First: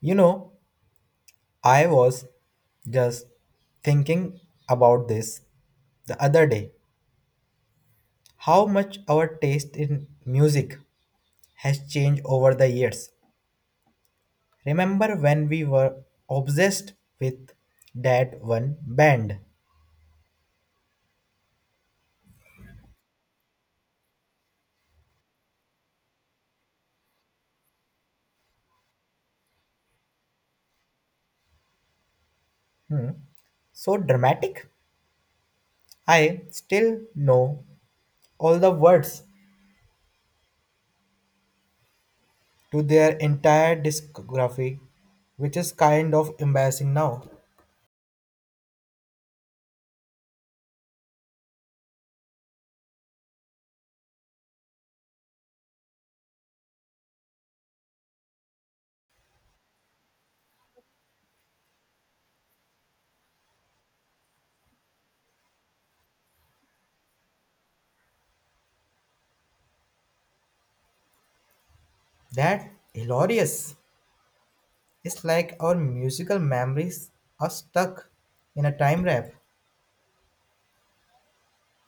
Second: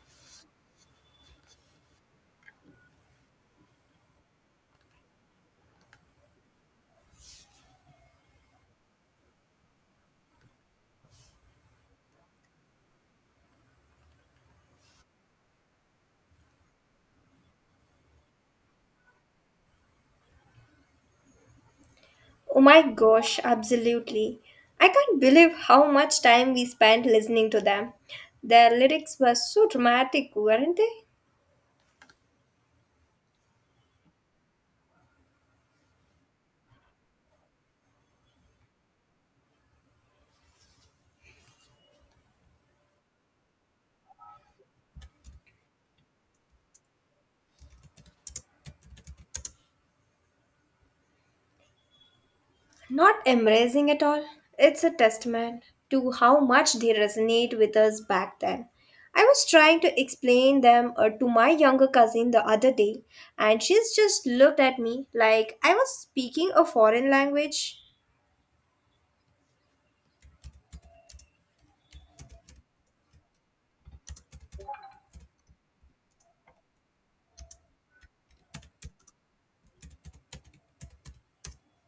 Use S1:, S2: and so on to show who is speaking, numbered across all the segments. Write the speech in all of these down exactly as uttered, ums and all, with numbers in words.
S1: You know, I was just thinking about this the other day, how much our taste in music has changed over the years. Remember when we were obsessed with that one band?
S2: Oh my gosh, absolutely. I can't believe how much time we spent listening to them. Their lyrics were so dramatic, weren't they?
S1: So dramatic. I still know all the words to their entire discography, which is kind of embarrassing now.
S2: Not embracing at all. It's a testament to how much they resonate with us back then. I was trying to explain them uh, to my younger cousin the other day, and she's just looked at me like I was speaking a foreign language.
S1: That hilarious. It's like our musical memories are stuck in a time wrap.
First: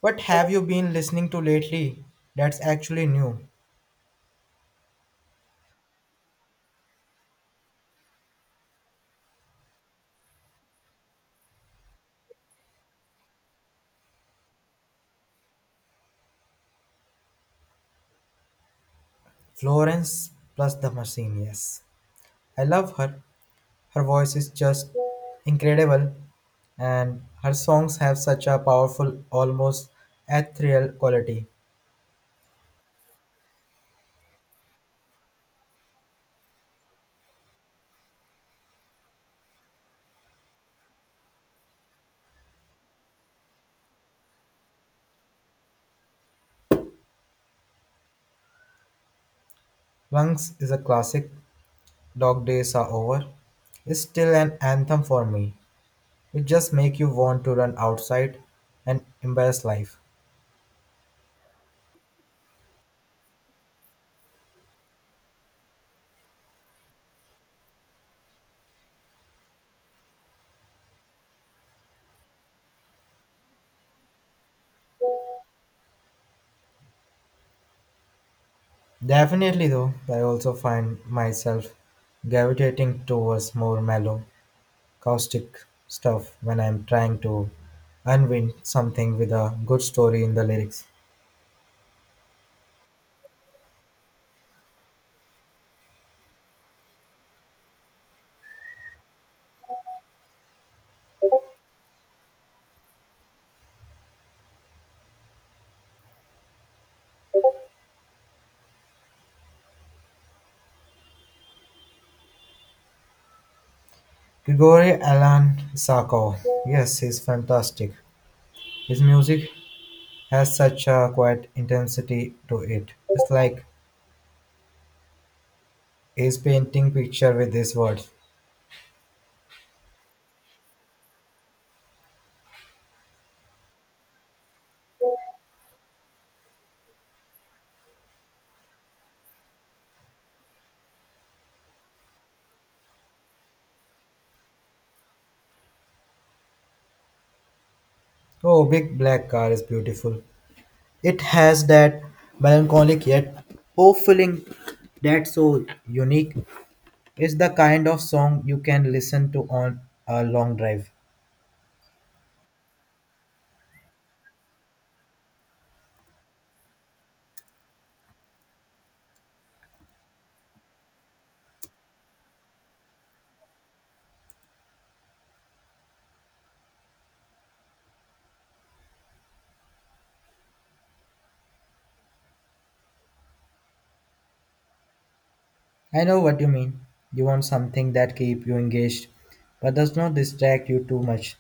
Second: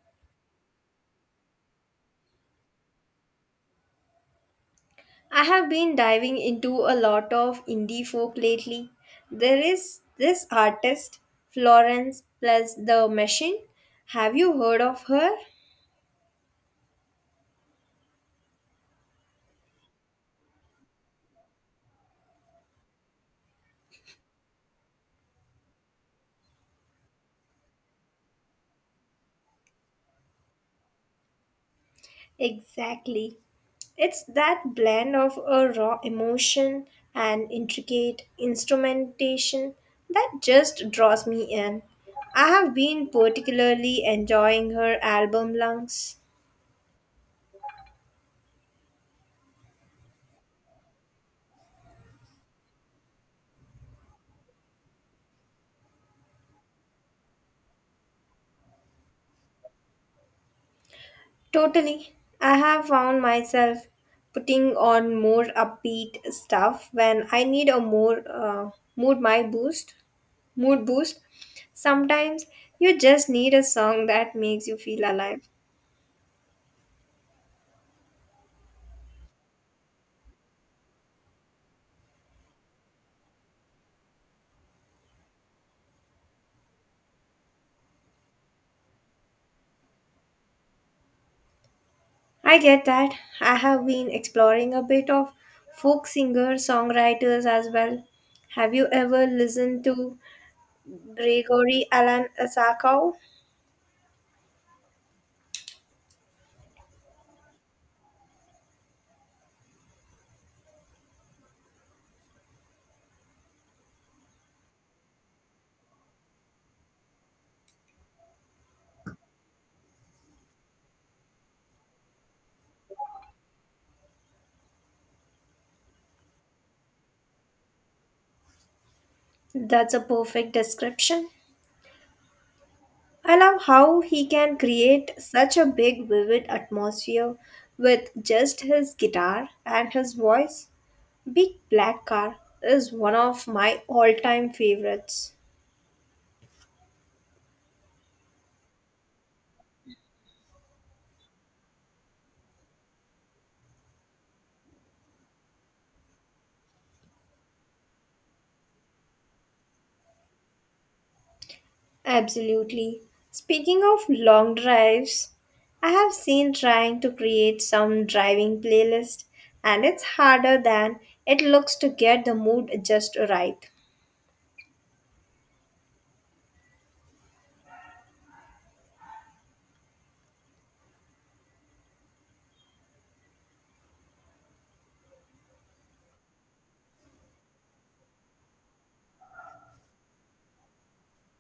S1: What have you been listening to lately that's actually new?
S2: I have been diving into a lot of indie folk lately. There is this artist, Florence plus the Machine. Have you heard of her?
S1: Florence plus the machine, yes. I love her. Her voice is just incredible, and her songs have such a powerful, almost ethereal quality.
S2: Exactly. It's that blend of a raw emotion and intricate instrumentation that just draws me in. I have been particularly enjoying her album Lungs.
S1: Lungs is a classic, Dog Days Are Over is still an anthem for me. It just makes you want to run outside and embrace life.
S2: Totally. I have found myself putting on more upbeat stuff when I need a more uh, mood my boost, mood boost. Sometimes you just need a song that makes you feel alive.
S1: Definitely, though, I also find myself gravitating towards more mellow, caustic stuff when I'm trying to unwind something with a good story in the lyrics.
S2: I get that. I have been exploring a bit of folk singer songwriters as well. Have you ever listened to Gregory Alan Asakov?
S1: Grigory Alan Sakov, yes, he's fantastic. His music has such a quiet intensity to it. It's like he's painting picture with his words.
S2: That's a perfect description. I love how he can create such a big, vivid atmosphere with just his guitar and his voice. Big Black Car is one of my all time favorites.
S1: Oh, big black car is beautiful. It has that melancholic yet fulfilling that's so unique. It's the kind of song you can listen to on a long drive.
S2: Absolutely. Speaking of long drives, I have seen trying to create some driving playlist, and it's harder than it looks to get the mood just right.
S1: I know what you mean. You want something that keep you engaged, but does not distract you too much.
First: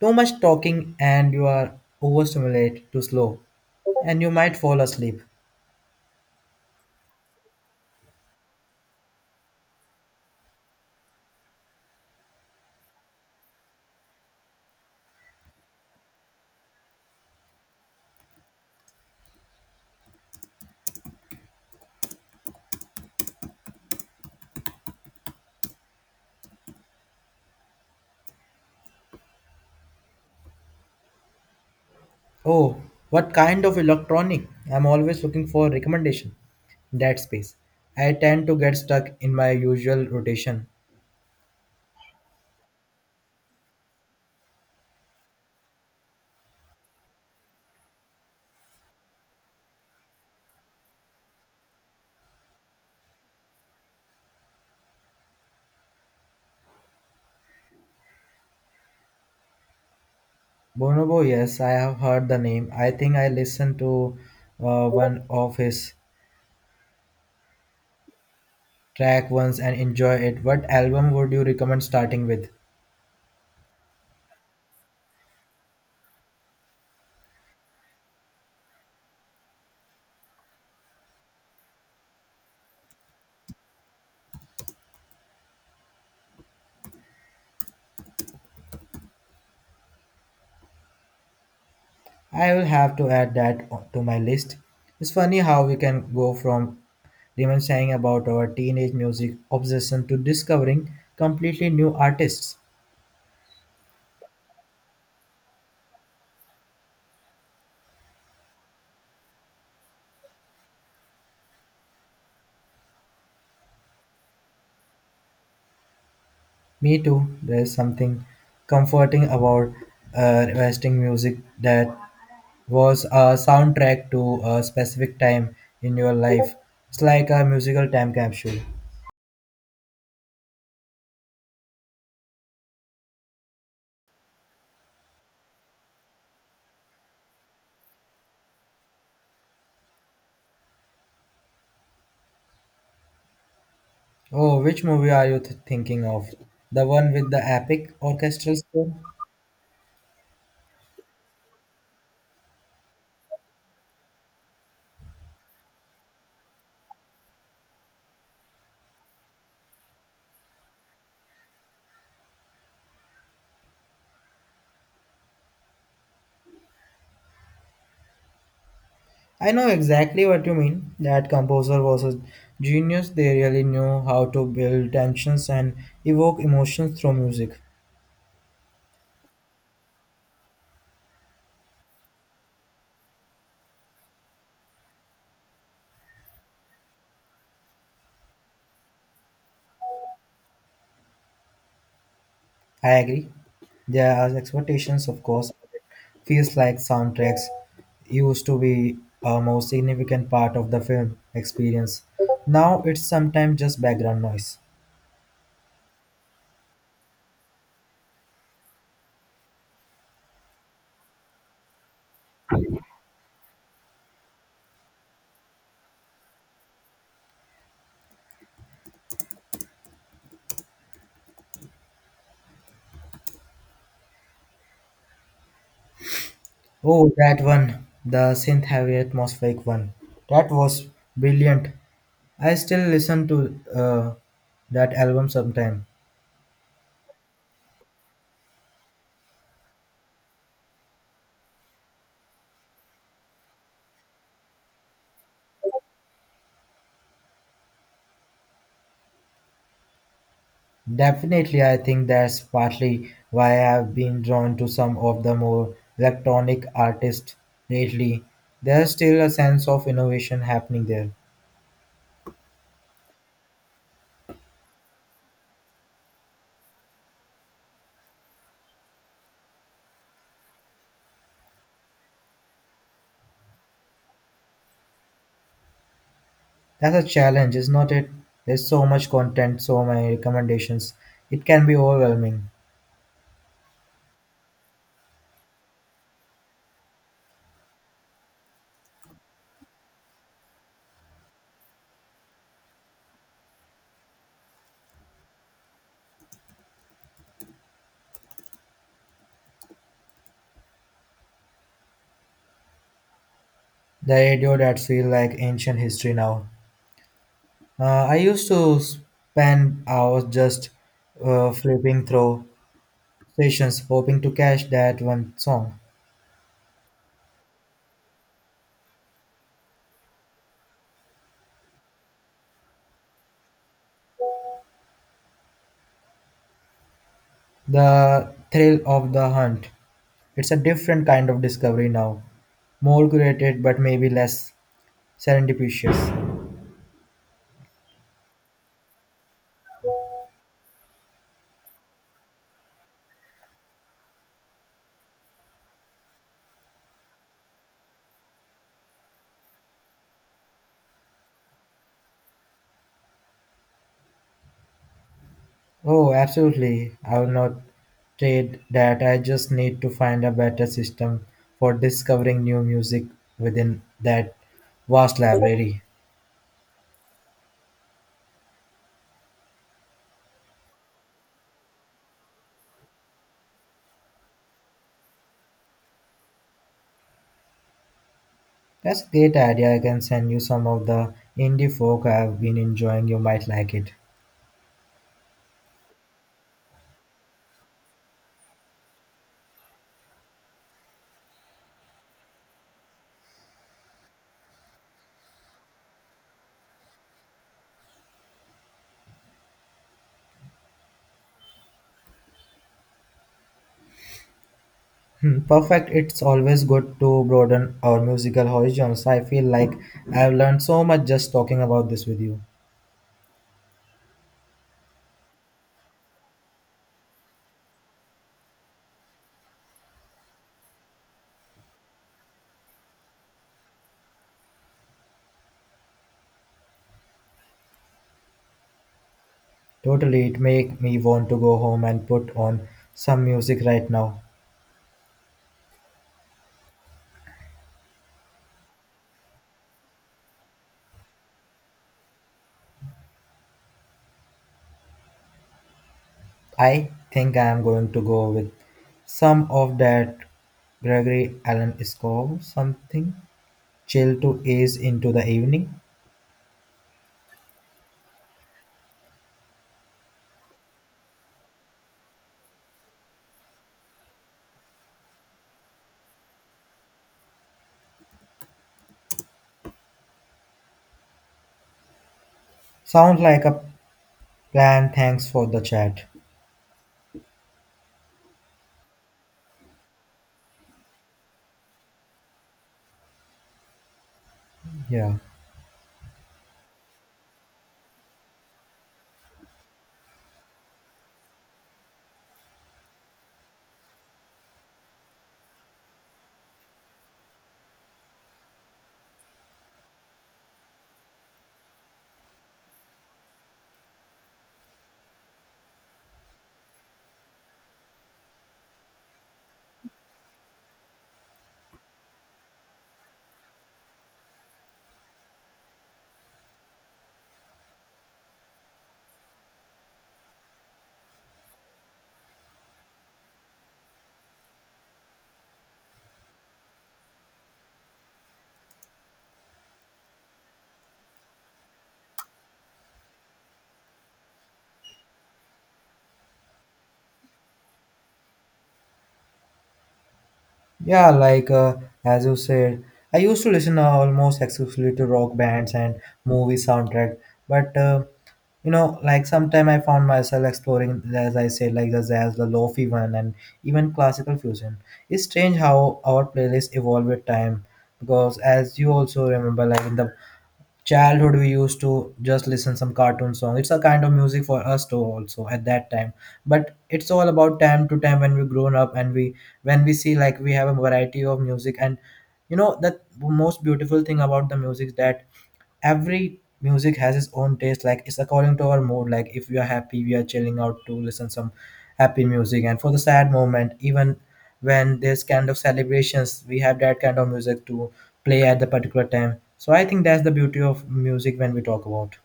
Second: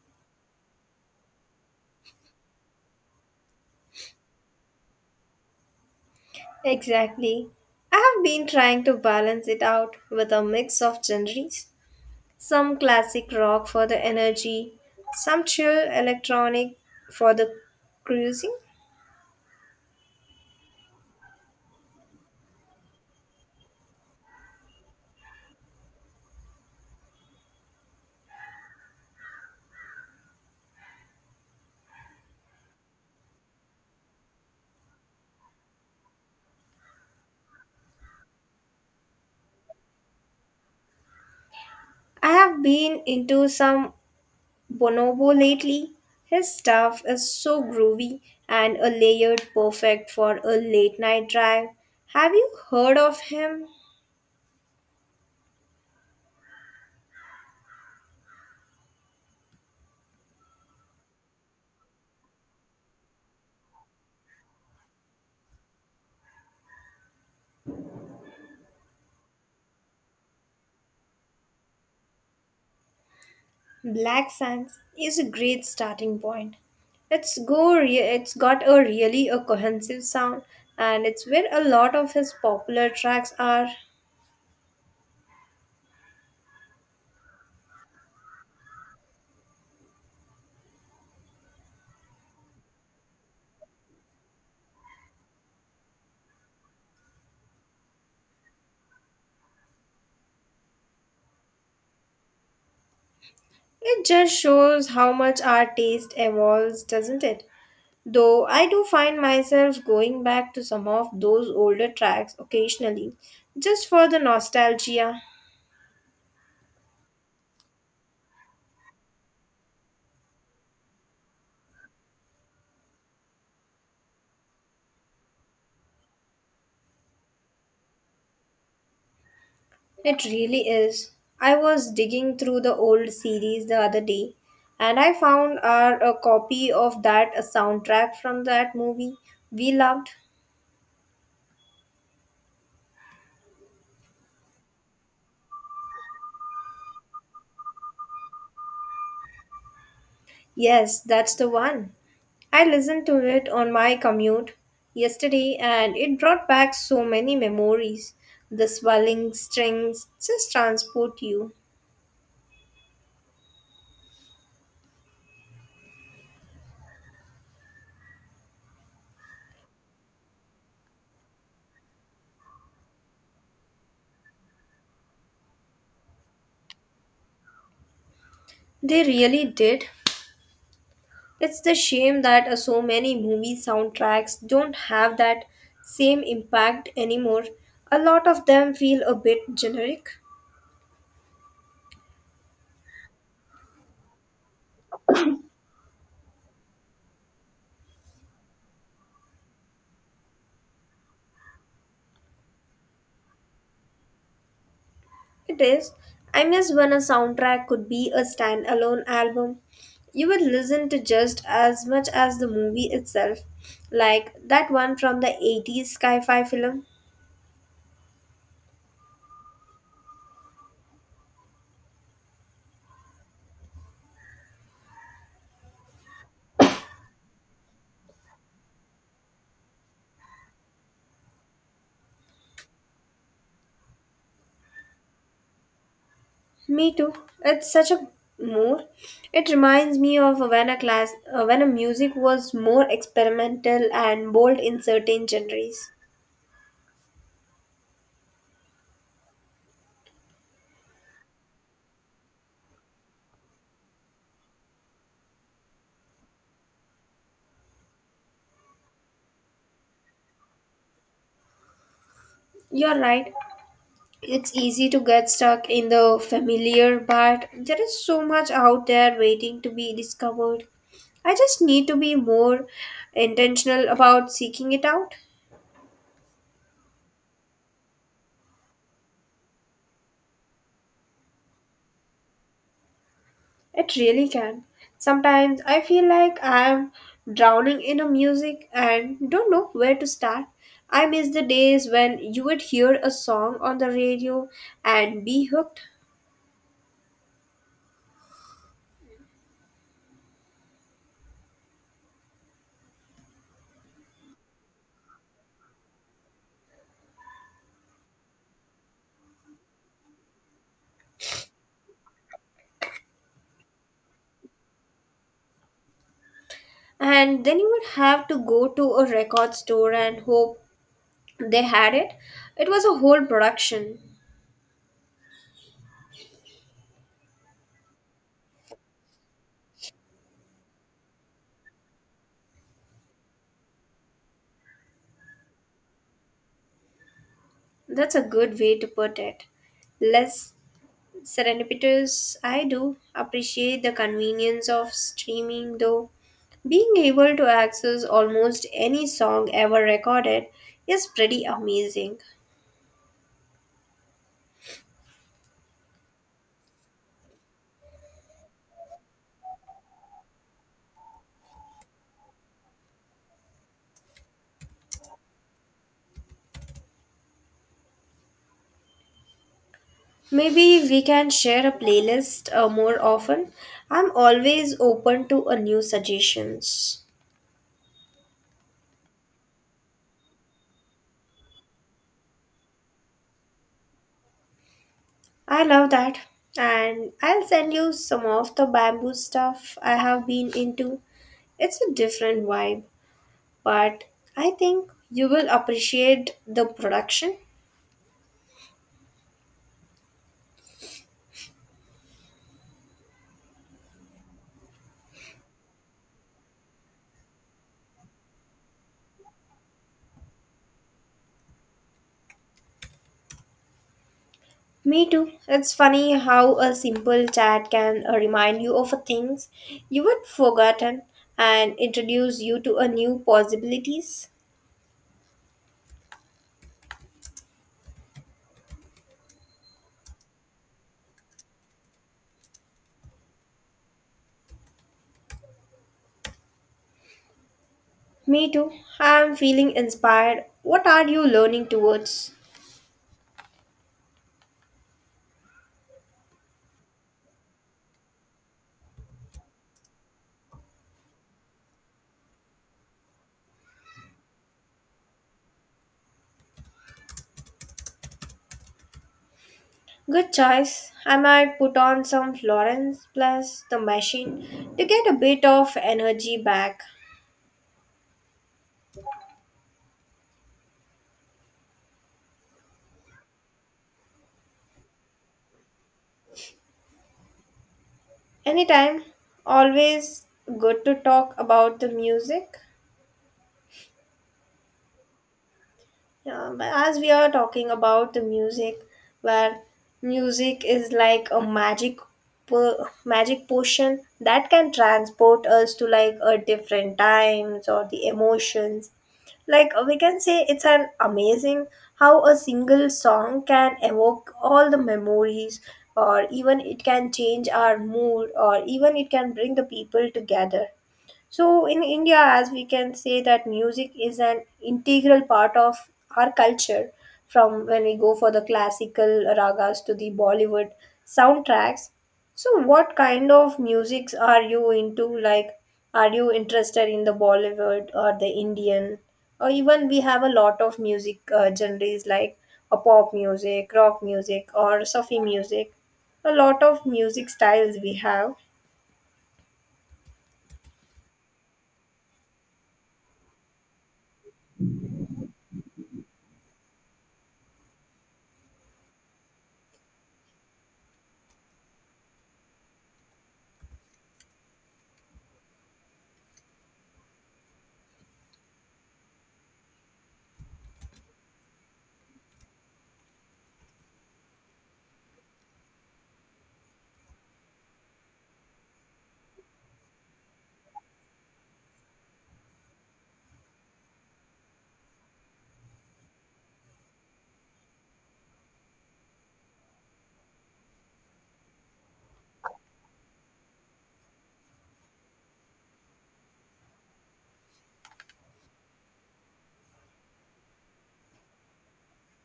S1: Too much talking and you are overstimulated too slow, and you might fall asleep.
S2: Exactly. I have been trying to balance it out with a mix of genres, some classic rock for the energy, some chill electronic for the cruising.
S1: Oh, what kind of electronic? I'm always looking for recommendation. That space. I tend to get stuck in my usual rotation.
S2: I have been into some Bonobo lately. His stuff is so groovy and a layered perfect for a late night drive. Have you heard of him?
S1: Bonobo, yes, I have heard the name. I think I listened to uh, one of his track once and enjoy it. What album would you recommend starting with?
S2: Black Sands is a great starting point. It's go re- it's got a really a cohesive sound, and it's where a lot of his popular tracks are.
S1: I will have to add that o- to my list. It's funny how we can go from reminiscing about our teenage music obsession to discovering completely new artists.
S2: It just shows how much our taste evolves, doesn't it? Though I do find myself going back to some of those older tracks occasionally, just for the nostalgia.
S1: Me too. There's something comforting about uh, requesting music that was a soundtrack to a specific time in your life. It's like a musical time capsule.
S2: It really is. I was digging through the old series the other day, and I found our a copy of that a soundtrack from that movie we loved.
S1: Oh, which movie are you th- thinking of? The one with the epic orchestral score?
S2: Yes, that's the one. I listened to it on my commute yesterday, and it brought back so many memories. The swelling strings just transport you.
S1: I know exactly what you mean. That composer was a genius. They really knew how to build tensions and evoke emotions through music.
S2: They really did. It's the shame that uh, so many movie soundtracks don't have that same impact anymore. A lot of them feel a bit generic.
S1: I agree. There are expectations, of course, but It feels like soundtracks used to be a more significant part of the film experience. Now it's sometimes just background noise.
S2: It is. I miss when a soundtrack could be a standalone album. You would listen to just as much as the movie itself, like that one from the eighties sci fi film.
S1: Oh, that one, the synth heavy atmospheric one. That was brilliant. I still listen to uh, that album sometime.
S2: Me too. It's such a mood. It reminds me of when a class, uh, when a music was more experimental and bold in certain genres.
S1: Definitely, I think that's partly why I've been drawn to some of the more electronic artists lately. There's still a sense of innovation happening there.
S2: You're right. It's easy to get stuck in the familiar, but there is so much out there waiting to be discovered. I just need to be more intentional about seeking it out.
S1: That's a challenge, is not it? There's so much content, so many recommendations. It can be overwhelming.
S2: It really can. Sometimes I feel like I am drowning in a music and don't know where to start. I miss the days when you would hear a song on the radio and be hooked,
S1: The radio that feels like ancient history now. Uh, I used to spend hours just uh, flipping through stations, hoping to catch that one song.
S2: and then you would have to go to a record store and hope they had it. It was a whole production.
S1: The thrill of the hunt. It's a different kind of discovery now. More curated, but maybe less serendipitous.
S2: That's a good way to put it. Less serendipitous. I do appreciate the convenience of streaming, though. Being able to access almost any song ever recorded is pretty amazing.
S1: Oh, absolutely. I will not trade that. I just need to find a better system for discovering new music within that vast library.
S2: Maybe we can share a playlist uh, more often. I'm always open to a new suggestions.
S1: That's a great idea. I can send you some of the indie folk I have been enjoying. You might like it.
S2: I love that. And I'll send you some of the bamboo stuff I have been into. It's a different vibe, but I think you will appreciate the production.
S1: Hmm, perfect. It's always good to broaden our musical horizons. I feel like I've learned so much just talking about this with you.
S2: Me too. It's funny how a simple chat can uh, remind you of things you had forgotten and introduce you to a new possibilities.
S1: Totally, it make me want to go home and put on some music right now.
S2: Me too. I'm feeling inspired. What are you learning towards?
S1: I think I am going to go with some of that Gregory Allen score, something chill to ease into the evening.
S2: Good choice. I might put on some florins plus the machine to get a bit of energy back.
S1: Sounds like a plan. Thanks for the chat.
S2: Anytime. Always good to talk about the music.
S1: Yeah.
S2: Yeah, but as we are talking about the music, where music is like a magic, po- magic potion that can transport us to like a different times or the emotions. Like uh, we can say, it's an amazing how a single song can evoke all the memories, or even it can change our mood, or even it can bring the people together. So in India, as we can say that music is an integral part of our culture, from when we go for the classical ragas to the Bollywood soundtracks. So what kind of musics are you into? Like, are you interested in the Bollywood or the Indian? Or even we have a lot of music uh, genres like a pop music, rock music, or Sufi music. A lot of music styles we have.
S1: Yeah, like uh, as you said, I used to listen uh, almost exclusively to rock bands and movie soundtrack. But uh, you know, like sometime I found myself exploring, as I said, like the jazz, the lofi one, and even classical fusion. It's strange how our playlists evolve with time, because as you also remember, like in the childhood we used to just listen some cartoon song. It's a kind of music for us too also at that time, but it's all about time to time when we grown up, and we when we see like we have a variety of music, and you know that most beautiful thing about the music is that every music has its own taste, like it's according to our mood. Like if we are happy we are chilling out to listen some happy music, and for the sad moment, even when there's kind of celebrations we have that kind of music to play at the particular time. So I think that's the beauty of music when we talk about.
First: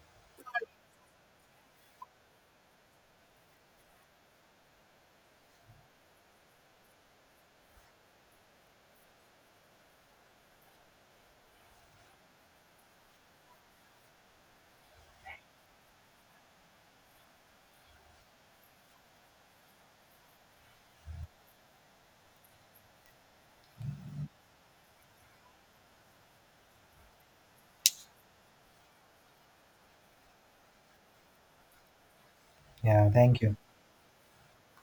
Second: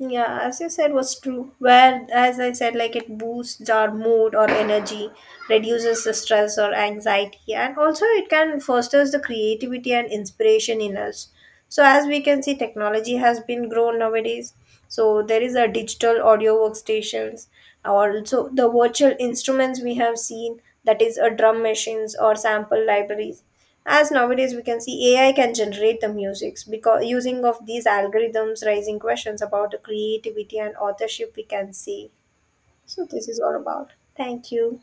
S2: Yeah, as you said, was true. Where, as I said, like it boosts our mood or energy, reduces the stress or anxiety, and also it can fosters the creativity and inspiration in us. So, as we can see, technology has been grown nowadays. So, there is a digital audio workstations, also the virtual instruments we have seen, that is, a drum machines or sample libraries. As nowadays we can see A I can generate the musics because using of these algorithms raising questions about the creativity and authorship we can see. So
S1: Yeah,
S2: this is
S1: thank you.
S2: all about. Thank you.